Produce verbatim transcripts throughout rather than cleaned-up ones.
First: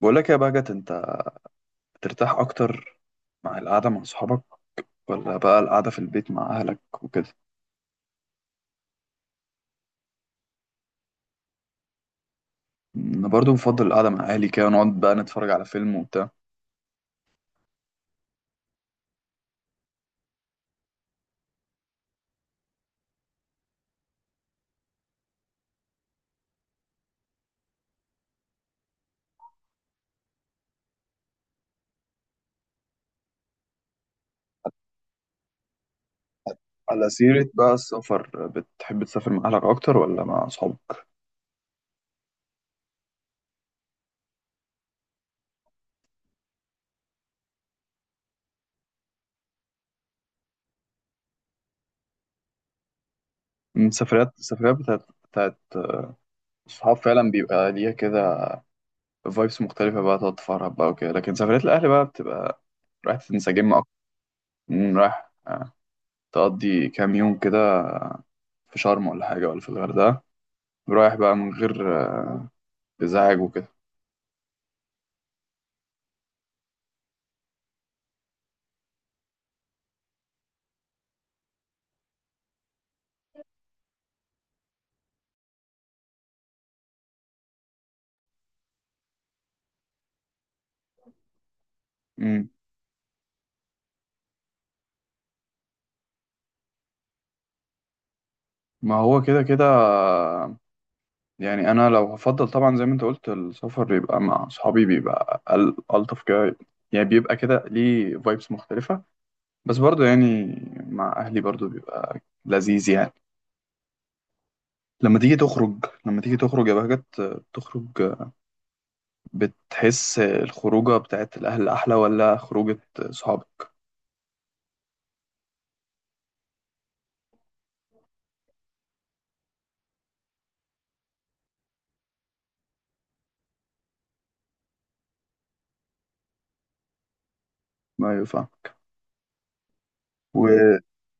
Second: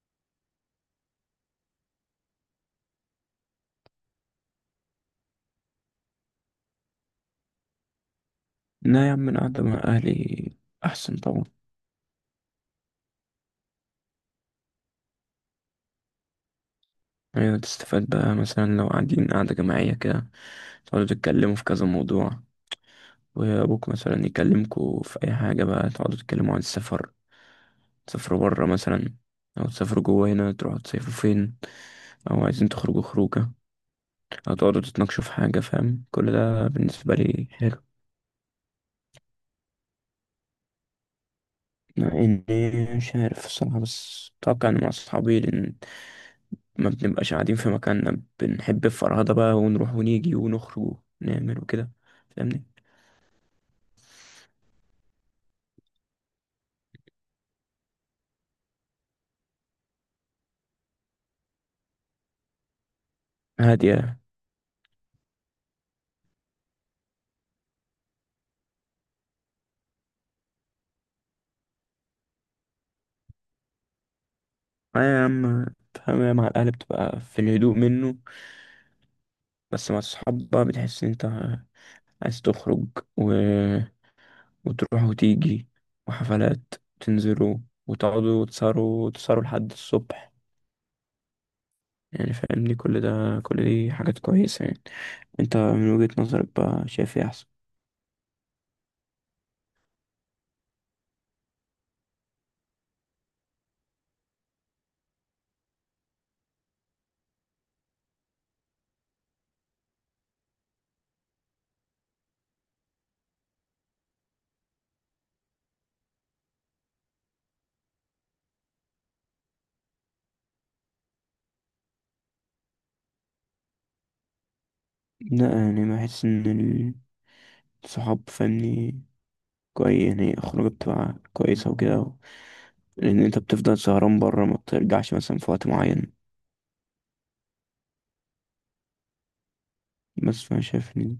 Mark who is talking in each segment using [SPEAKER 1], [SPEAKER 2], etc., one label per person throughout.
[SPEAKER 1] بقول لك يا بهجت، انت بترتاح اكتر مع القعده مع صحابك ولا بقى القعده في البيت مع اهلك وكده؟
[SPEAKER 2] لا يا عم، القعدة مع أهلي أحسن طبعا.
[SPEAKER 1] انا برضو بفضل القعده مع اهلي، كده نقعد بقى نتفرج على فيلم وبتاع.
[SPEAKER 2] يعني تستفاد بقى مثلا لو قاعدين قعدة جماعية كده، تقعدوا تتكلموا في كذا موضوع، وأبوك مثلا يكلمكوا في أي حاجة بقى، تقعدوا تتكلموا عن السفر، تسافروا برا مثلا، أو تسافروا جوا هنا، تروحوا تصيفوا فين، أو عايزين تخرجوا خروجة، أو تقعدوا تتناقشوا في حاجة. فاهم؟ كل ده
[SPEAKER 1] على
[SPEAKER 2] بالنسبة لي
[SPEAKER 1] سيره بقى
[SPEAKER 2] حلو.
[SPEAKER 1] السفر، بتحب تسافر مع اهلك اكتر ولا مع صحابك؟
[SPEAKER 2] مع اني مش عارف الصراحة، بس اتوقع ان مع اصحابي، لان ما بنبقاش قاعدين في مكاننا، بنحب الفرهدة بقى، ونروح ونيجي ونخرج ونعمل وكده. فاهمني؟
[SPEAKER 1] من السفريات السفريات بتاعت بتاعت الصحاب فعلا بيبقى ليها كده فايبس مختلفه، بقى تقعد تفرح بقى وكده، لكن سفريات الاهل بقى بتبقى رايح تنسجم اكتر.
[SPEAKER 2] هادية.
[SPEAKER 1] مم، رايح، آه، تقضي كام يوم كده في شرم ولا حاجه ولا في الغردقه، رايح بقى من غير آه، ازعاج وكده.
[SPEAKER 2] اه يا عم، فاهم، مع الاهل بتبقى في الهدوء منه، بس مع الصحاب بقى بتحس ان انت عايز تخرج و... وتروح وتيجي وحفلات، تنزلوا وتقعدوا وتسهروا وتسهروا لحد الصبح. يعني
[SPEAKER 1] مم.
[SPEAKER 2] فاهمني؟ كل ده، كل دي حاجات كويسة يعني. انت من وجهة نظرك بقى شايف ايه احسن؟
[SPEAKER 1] ما هو كده كده، يعني انا لو هفضل طبعا زي ما انت قلت، السفر يبقى مع اصحابي، بيبقى ال- الطف كده، يعني بيبقى كده ليه فايبس مختلفة، بس برضو يعني مع اهلي برضو بيبقى لذيذ يعني. لما تيجي تخرج لما تيجي تخرج يا بهجت، تخرج، بتحس الخروجة بتاعت الاهل احلى ولا خروجة صحابك؟
[SPEAKER 2] لا، يعني بحس ان الصحاب، فاهمني، كويس يعني، خروجة بتبقى كويسة وكده و- لأن أنت بتفضل سهران برا، ما بترجعش مثلا في وقت معين،
[SPEAKER 1] ما ينفع،
[SPEAKER 2] بس فأنا
[SPEAKER 1] وطبعا
[SPEAKER 2] شايف إن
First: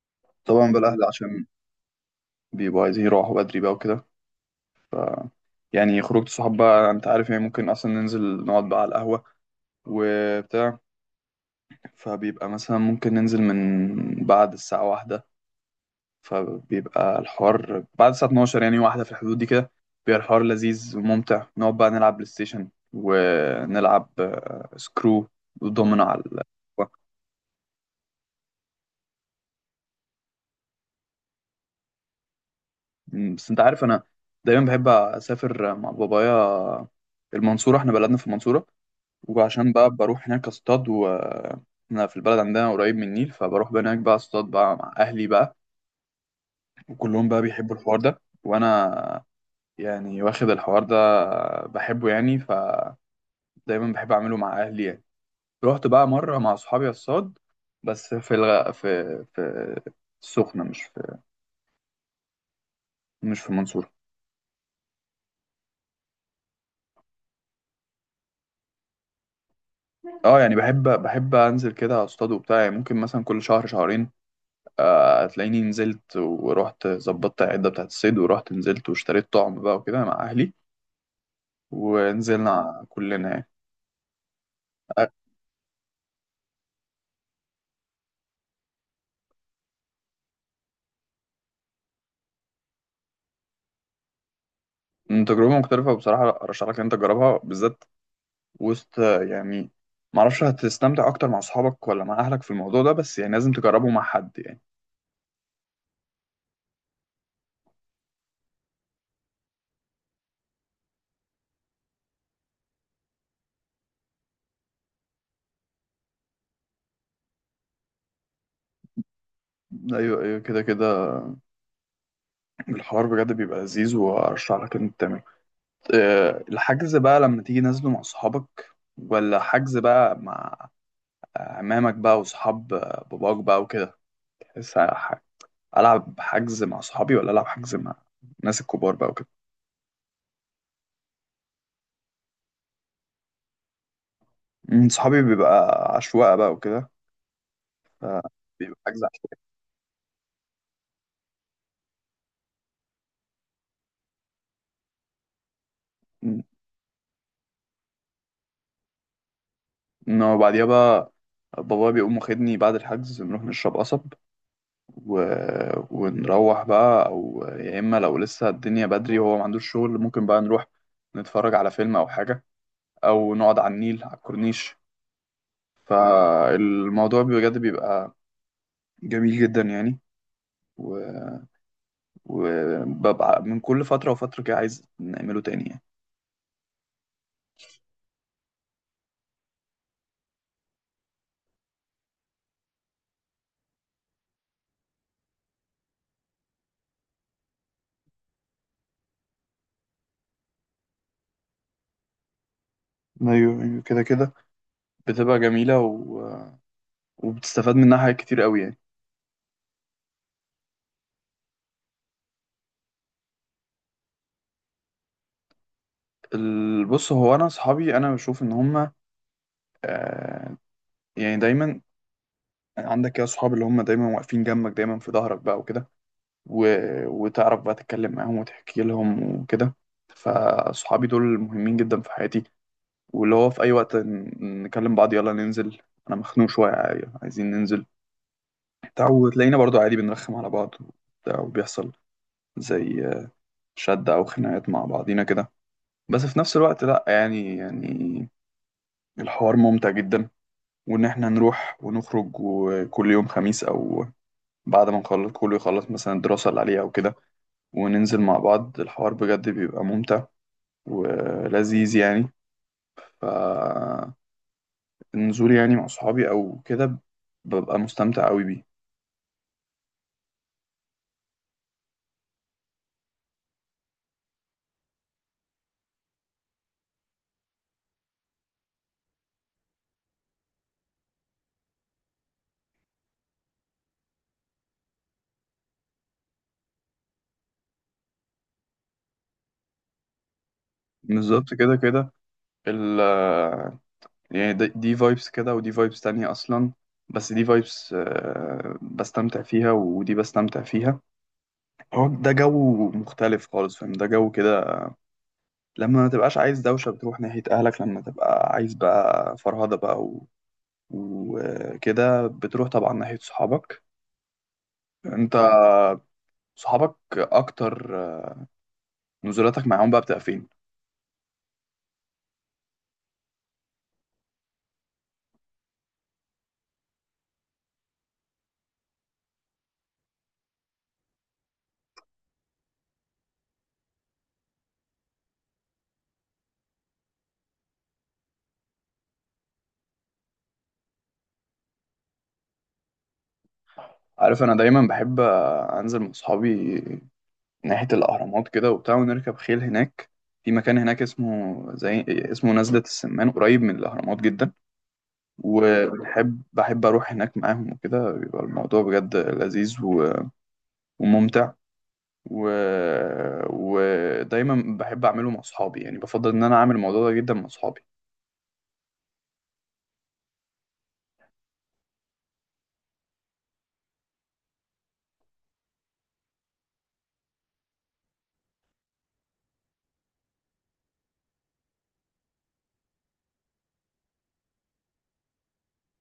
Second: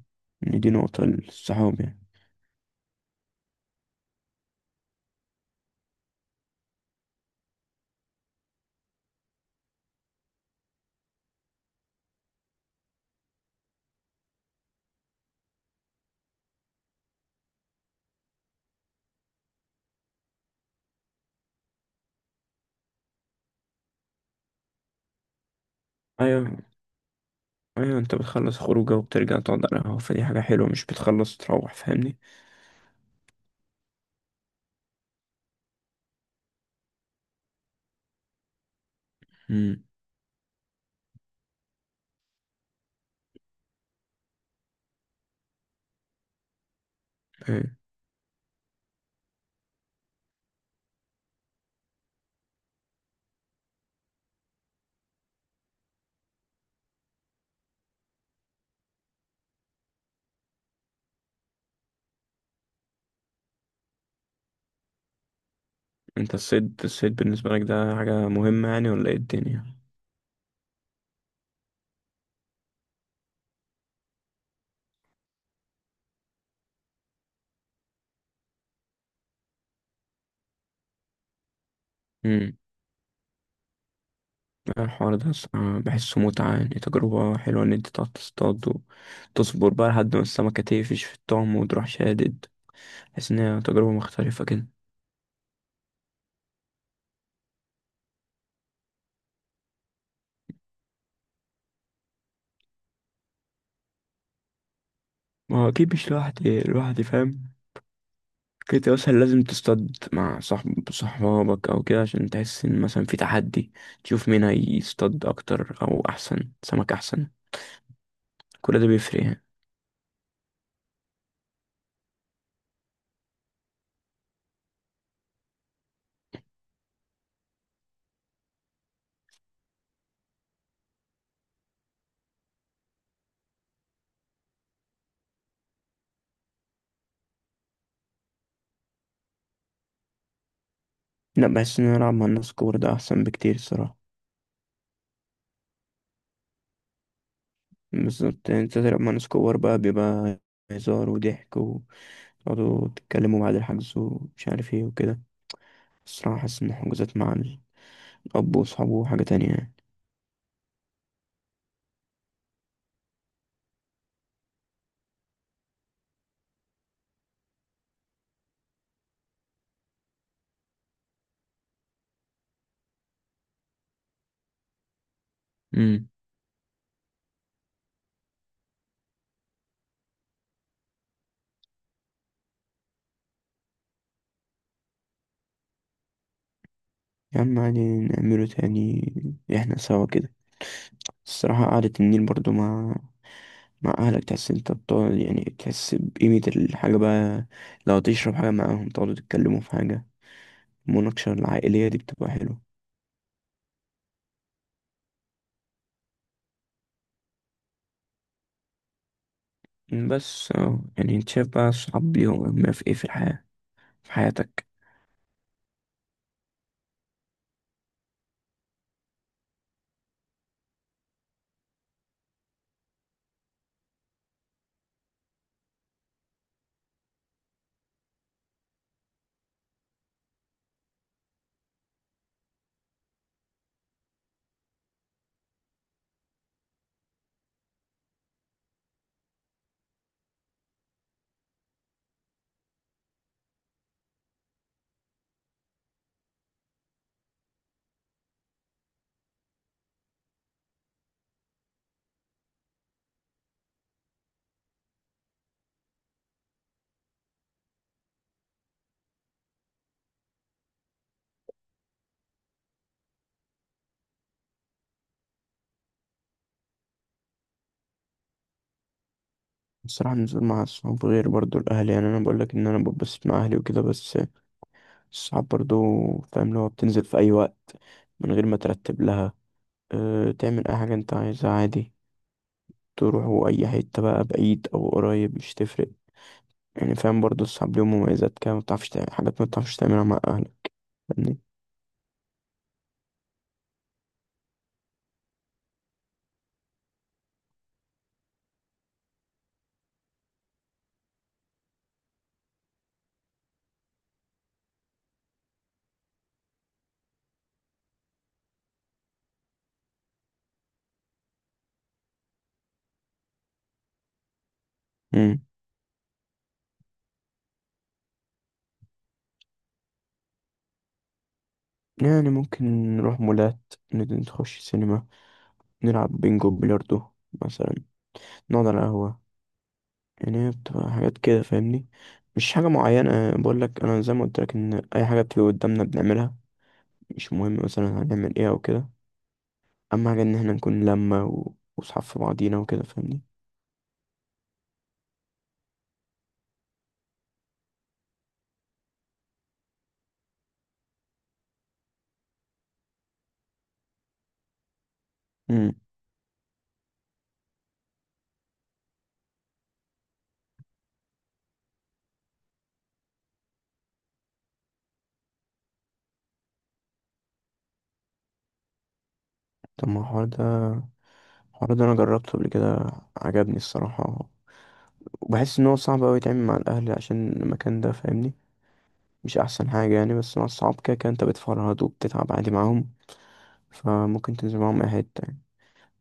[SPEAKER 2] إن دي
[SPEAKER 1] بقى الاهل
[SPEAKER 2] نقطة
[SPEAKER 1] عشان
[SPEAKER 2] للصحاب يعني.
[SPEAKER 1] بيبقوا عايزين يروحوا بدري بقى وكده، ف يعني خروجة الصحاب بقى انت عارف، يعني ممكن اصلا ننزل نقعد بقى على القهوة وبتاع، فبيبقى مثلا ممكن ننزل من بعد الساعة واحدة، فبيبقى الحوار بعد الساعة اتناشر، يعني واحدة في الحدود دي كده، بيبقى الحوار لذيذ وممتع، نقعد بقى نلعب بلاي ستيشن ونلعب آه، سكرو ودومينو على ال-
[SPEAKER 2] أيوة، أيوة، أنت بتخلص خروجة وبترجع تقعد على القهوة، فدي حاجة حلوة، مش بتخلص تروح. فاهمني؟
[SPEAKER 1] بس انت عارف انا دايما بحب اسافر مع بابايا. المنصورة احنا بلدنا في المنصورة، وعشان
[SPEAKER 2] امم.
[SPEAKER 1] بقى بروح هناك اصطاد، و احنا في البلد عندنا قريب من النيل، فبروح بقى هناك بقى اصطاد بقى مع اهلي بقى، وكلهم بقى بيحبوا
[SPEAKER 2] أيوة.
[SPEAKER 1] الحوار ده، وانا يعني واخد الحوار ده بحبه يعني، فدايما بحب اعمله مع اهلي يعني. رحت بقى مره مع اصحابي الصاد، بس في الغ... في في السخنه، مش في مش في المنصوره.
[SPEAKER 2] أنت الصيد الصيد بالنسبة لك ده حاجة مهمة يعني ولا إيه الدنيا؟
[SPEAKER 1] اه يعني بحب بحب انزل كده اصطاد وبتاع، يعني ممكن مثلا كل شهر شهرين. آه، هتلاقيني نزلت ورحت ظبطت العده بتاعت الصيد، ورحت نزلت واشتريت طعم بقى وكده مع اهلي، ونزلنا كلنا يعني. آه،
[SPEAKER 2] الحوار ده الصراحة بحسه متعة، يعني تجربة حلوة إن أنت تقعد تصطاد، وتصبر بقى لحد ما السمكة تقفش في الطعم وتروح شادد. بحس إنها تجربة مختلفة كده.
[SPEAKER 1] تجربة مختلفة بصراحة، أرشح لك إن أنت تجربها بالذات، وسط يعني معرفش هتستمتع اكتر مع اصحابك ولا مع اهلك في الموضوع ده، بس يعني لازم تجربه مع حد يعني.
[SPEAKER 2] ما هو أكيد مش لوحدي، لوحدي فاهم، كنت مثلا لازم تصطاد مع صاحب، صحابك أو كده، عشان تحس إن مثلا في تحدي، تشوف مين هيصطاد أكتر أو أحسن سمك أحسن. كل ده بيفرق يعني.
[SPEAKER 1] ايوه، ايوه، كده كده. الحوار بجد بيبقى لذيذ، وارشح لك ان انت تعمله. آه، الحجز بقى لما تيجي نازله، مع اصحابك ولا حجز بقى مع عمامك بقى واصحاب باباك بقى وكده؟ بس ح- العب حجز مع صحابي ولا العب حجز مع الناس الكبار بقى وكده؟
[SPEAKER 2] لأ، بحس إن أنا ألعب مع الناس كور ده أحسن بكتير الصراحة.
[SPEAKER 1] مم، صحابي بيبقى عشوائي بقى وكده،
[SPEAKER 2] بالظبط، يعني أنت
[SPEAKER 1] بيبقى
[SPEAKER 2] تلعب
[SPEAKER 1] حجز
[SPEAKER 2] مع ناس
[SPEAKER 1] عشوائي.
[SPEAKER 2] كور بقى، بيبقى هزار وضحك، تقعدوا تتكلموا بعد الحجز ومش عارف ايه وكده. الصراحة حاسس إن الحجوزات مع الأب وأصحابه حاجة تانية يعني.
[SPEAKER 1] انه بعديها بقى بابا بيقوم واخدني بعد الحجز، نروح نشرب قصب، و... ونروح بقى، او يا اما لو لسه الدنيا بدري وهو ما عندوش شغل، ممكن بقى نروح نتفرج على فيلم او حاجة، او نقعد على النيل على الكورنيش.
[SPEAKER 2] امم.
[SPEAKER 1] فالموضوع بجد بيبقى جميل جدا يعني، و- وببقى من كل فترة وفترة كده عايز نعمله تاني يعني.
[SPEAKER 2] يا عم عادي نعمله تاني، احنا سوا كده. الصراحة قعدة النيل برضو مع، مع أهلك، تحس انت بتقعد، يعني تحس بقيمة الحاجة بقى، لو تشرب حاجة معاهم، تقعدوا تتكلموا في حاجة. المناقشة العائلية دي بتبقى حلوة.
[SPEAKER 1] ايوه، ايوه، كده كده. بتبقى جميلة، و... وبتستفاد منها حاجات كتير قوي يعني.
[SPEAKER 2] بس اه، يعني انت شايف بقى الصحاب ليهم أهمية في ايه في الحياة، في حياتك؟
[SPEAKER 1] ال- بص، هو انا اصحابي انا بشوف ان هم، آه، يعني دايما عندك كده صحاب اللي هم دايما واقفين جنبك، دايما في ظهرك بقى وكده، و... وتعرف بقى تتكلم معاهم وتحكي لهم وكده، فصحابي دول مهمين جدا في حياتي، واللي هو في اي وقت ن- نكلم بعض يلا ننزل، انا مخنوق شويه عاي- عايزين ننزل بتاع وتلاقينا برضو عادي بنرخم على بعض وبتاع، وبيحصل زي شد او خناقات مع بعضينا كده، بس في نفس الوقت لا يعني يعني الحوار ممتع جدا، وان احنا نروح ونخرج وكل يوم خميس او بعد ما نخلص كله، يخلص مثلا الدراسة اللي عليه أو كده، وننزل مع بعض، الحوار بجد بيبقى ممتع ولذيذ يعني. فالنزول يعني مع صحابي أو كده ببقى مستمتع أوي بيه.
[SPEAKER 2] الصراحة النزول مع الصحاب غير برضو الأهل، يعني أنا بقولك إن أنا ببسط مع أهلي وكده، بس الصعب برضو، فاهم، اللي هو بتنزل في أي وقت من غير ما ترتب لها، أه، تعمل أي حاجة أنت عايزها عادي، تروحوا أي حتة بقى، بعيد أو قريب مش تفرق يعني. فاهم؟ برضو الصعب ليهم مميزات كده، مبتعرفش تعمل حاجات مبتعرفش تعملها مع أهلك. فاهمني؟
[SPEAKER 1] بالظبط، كده كده. ال يعني د- دي فايبس كده، ودي فايبس تانية أصلا، بس دي فايبس بستمتع فيها ودي بستمتع فيها. هو ده جو مختلف خالص، فاهم ده جو كده؟ لما ما تبقاش عايز دوشة بتروح ناحية أهلك، لما تبقى عايز بقى فرهدة بقى وكده بتروح طبعا ناحية صحابك. انت
[SPEAKER 2] مم.
[SPEAKER 1] صحابك اكتر نزولاتك معاهم بقى بتبقى فين؟
[SPEAKER 2] يعني ممكن نروح مولات، ند- نخش سينما، نلعب بينجو، بلياردو مثلا، نقعد على قهوة. يعني هي بتبقى حاجات كده، فاهمني؟ مش حاجة معينة بقول لك، أنا زي ما قلت لك إن أي حاجة بتيجي قدامنا بنعملها، مش مهم مثلا هنعمل ايه او كده. اهم حاجه ان احنا نكون لمه و- واصحاب في بعضينا وكده. فاهمني؟
[SPEAKER 1] عارف انا دايما بحب انزل مع صحابي ناحية الاهرامات كده وبتاع، ونركب خيل هناك. في مكان هناك اسمه زي اسمه نزلة السمان، قريب من الاهرامات جدا،
[SPEAKER 2] امم.
[SPEAKER 1] وبحب بحب اروح هناك معاهم وكده، بيبقى الموضوع بجد لذيذ و... وممتع، و... ودايما بحب اعمله مع صحابي يعني، بفضل ان انا اعمل الموضوع ده جدا مع صحابي.
[SPEAKER 2] طب ما الحوار ده، الحوار ده انا جربته قبل كده، عجبني الصراحه، وبحس ان هو صعب اوي يتعمل مع الاهل عشان المكان ده. فاهمني؟ مش احسن حاجه يعني، بس مع الصحاب كده كده انت بتفرهد وبتتعب عادي معاهم، فممكن تنزل معاهم اي حته يعني.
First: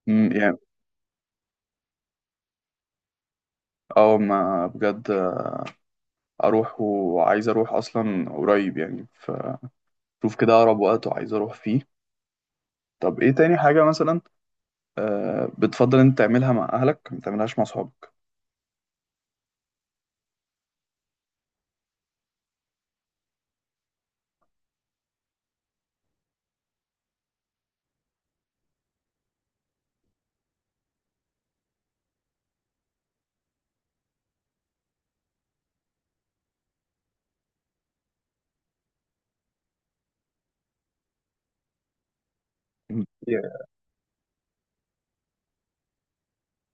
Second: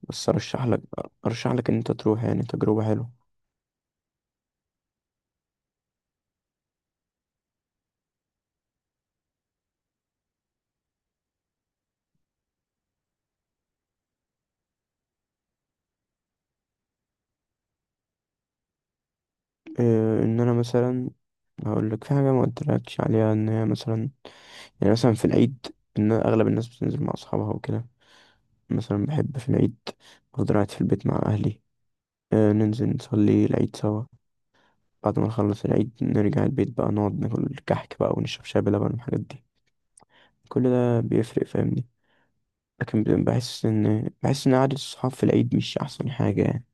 [SPEAKER 2] بس ارشح لك، ارشح لك ان انت تروح، يعني تجربه حلوه.
[SPEAKER 1] اه ما بجد اروح، وعايز اروح اصلا قريب يعني، فشوف كده اقرب وقت وعايز اروح فيه. طب ايه تاني حاجة مثلا آه، بتفضل انت تعملها مع اهلك ما تعملها مع صحابك؟
[SPEAKER 2] إيه ان انا مثلا، هقول لك في حاجه ما قلتلكش عليها، ان هي مثلا، يعني مثلا في العيد، إن أغلب الناس بتنزل مع أصحابها وكده، مثلا بحب في العيد أفضل قاعد في البيت مع أهلي، آه ننزل نصلي العيد سوا، بعد ما نخلص العيد نرجع البيت بقى، نقعد ناكل كحك بقى ونشرب شاي بلبن والحاجات دي. كل ده بيفرق، فاهمني؟ لكن ب-
[SPEAKER 1] Yeah.
[SPEAKER 2] بحس إن، بحس إن قعدة الصحاب في العيد مش أحسن حاجة يعني.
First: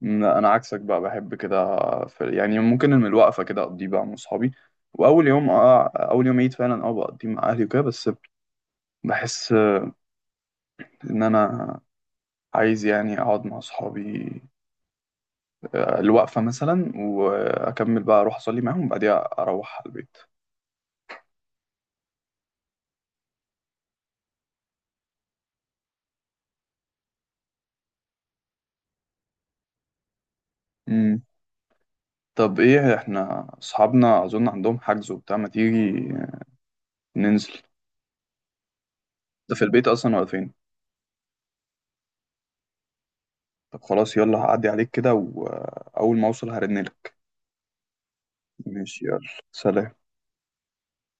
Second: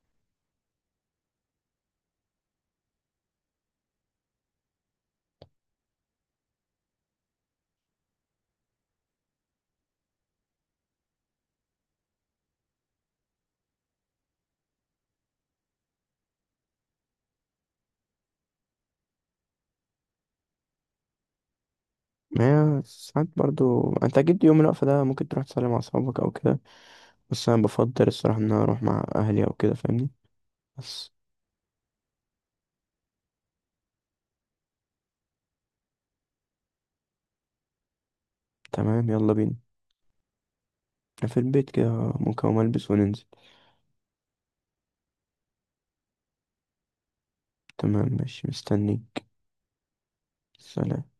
[SPEAKER 1] لا، انا عكسك بقى، بحب كده في، يعني ممكن من الوقفة كده اقضيه بقى مع صحابي، واول يوم اه اول يوم عيد فعلا اه بقضيه مع اهلي وكده، بس بحس ان انا عايز يعني اقعد مع صحابي آه، الوقفة مثلا، واكمل بقى اروح اصلي معاهم، وبعديها اروح على البيت.
[SPEAKER 2] ما هي ساعات برضو، انت اكيد يوم الوقفة ده ممكن تروح تصلي مع اصحابك او كده، بس انا بفضل الصراحة ان انا اروح مع اهلي او كده. فاهمني؟ بس.
[SPEAKER 1] طب، ايه، احنا اصحابنا اظن عندهم حجز وبتاع، ما تيجي ننزل.
[SPEAKER 2] تمام، يلا
[SPEAKER 1] ده
[SPEAKER 2] بينا.
[SPEAKER 1] في البيت اصلا ولا فين؟
[SPEAKER 2] في البيت كده، ممكن أقوم ألبس وننزل.
[SPEAKER 1] طب خلاص، يلا هعدي عليك كده، واول ما اوصل هرنلك.
[SPEAKER 2] تمام ماشي،
[SPEAKER 1] ماشي، يلا،
[SPEAKER 2] مستنيك.
[SPEAKER 1] سلام.
[SPEAKER 2] سلام.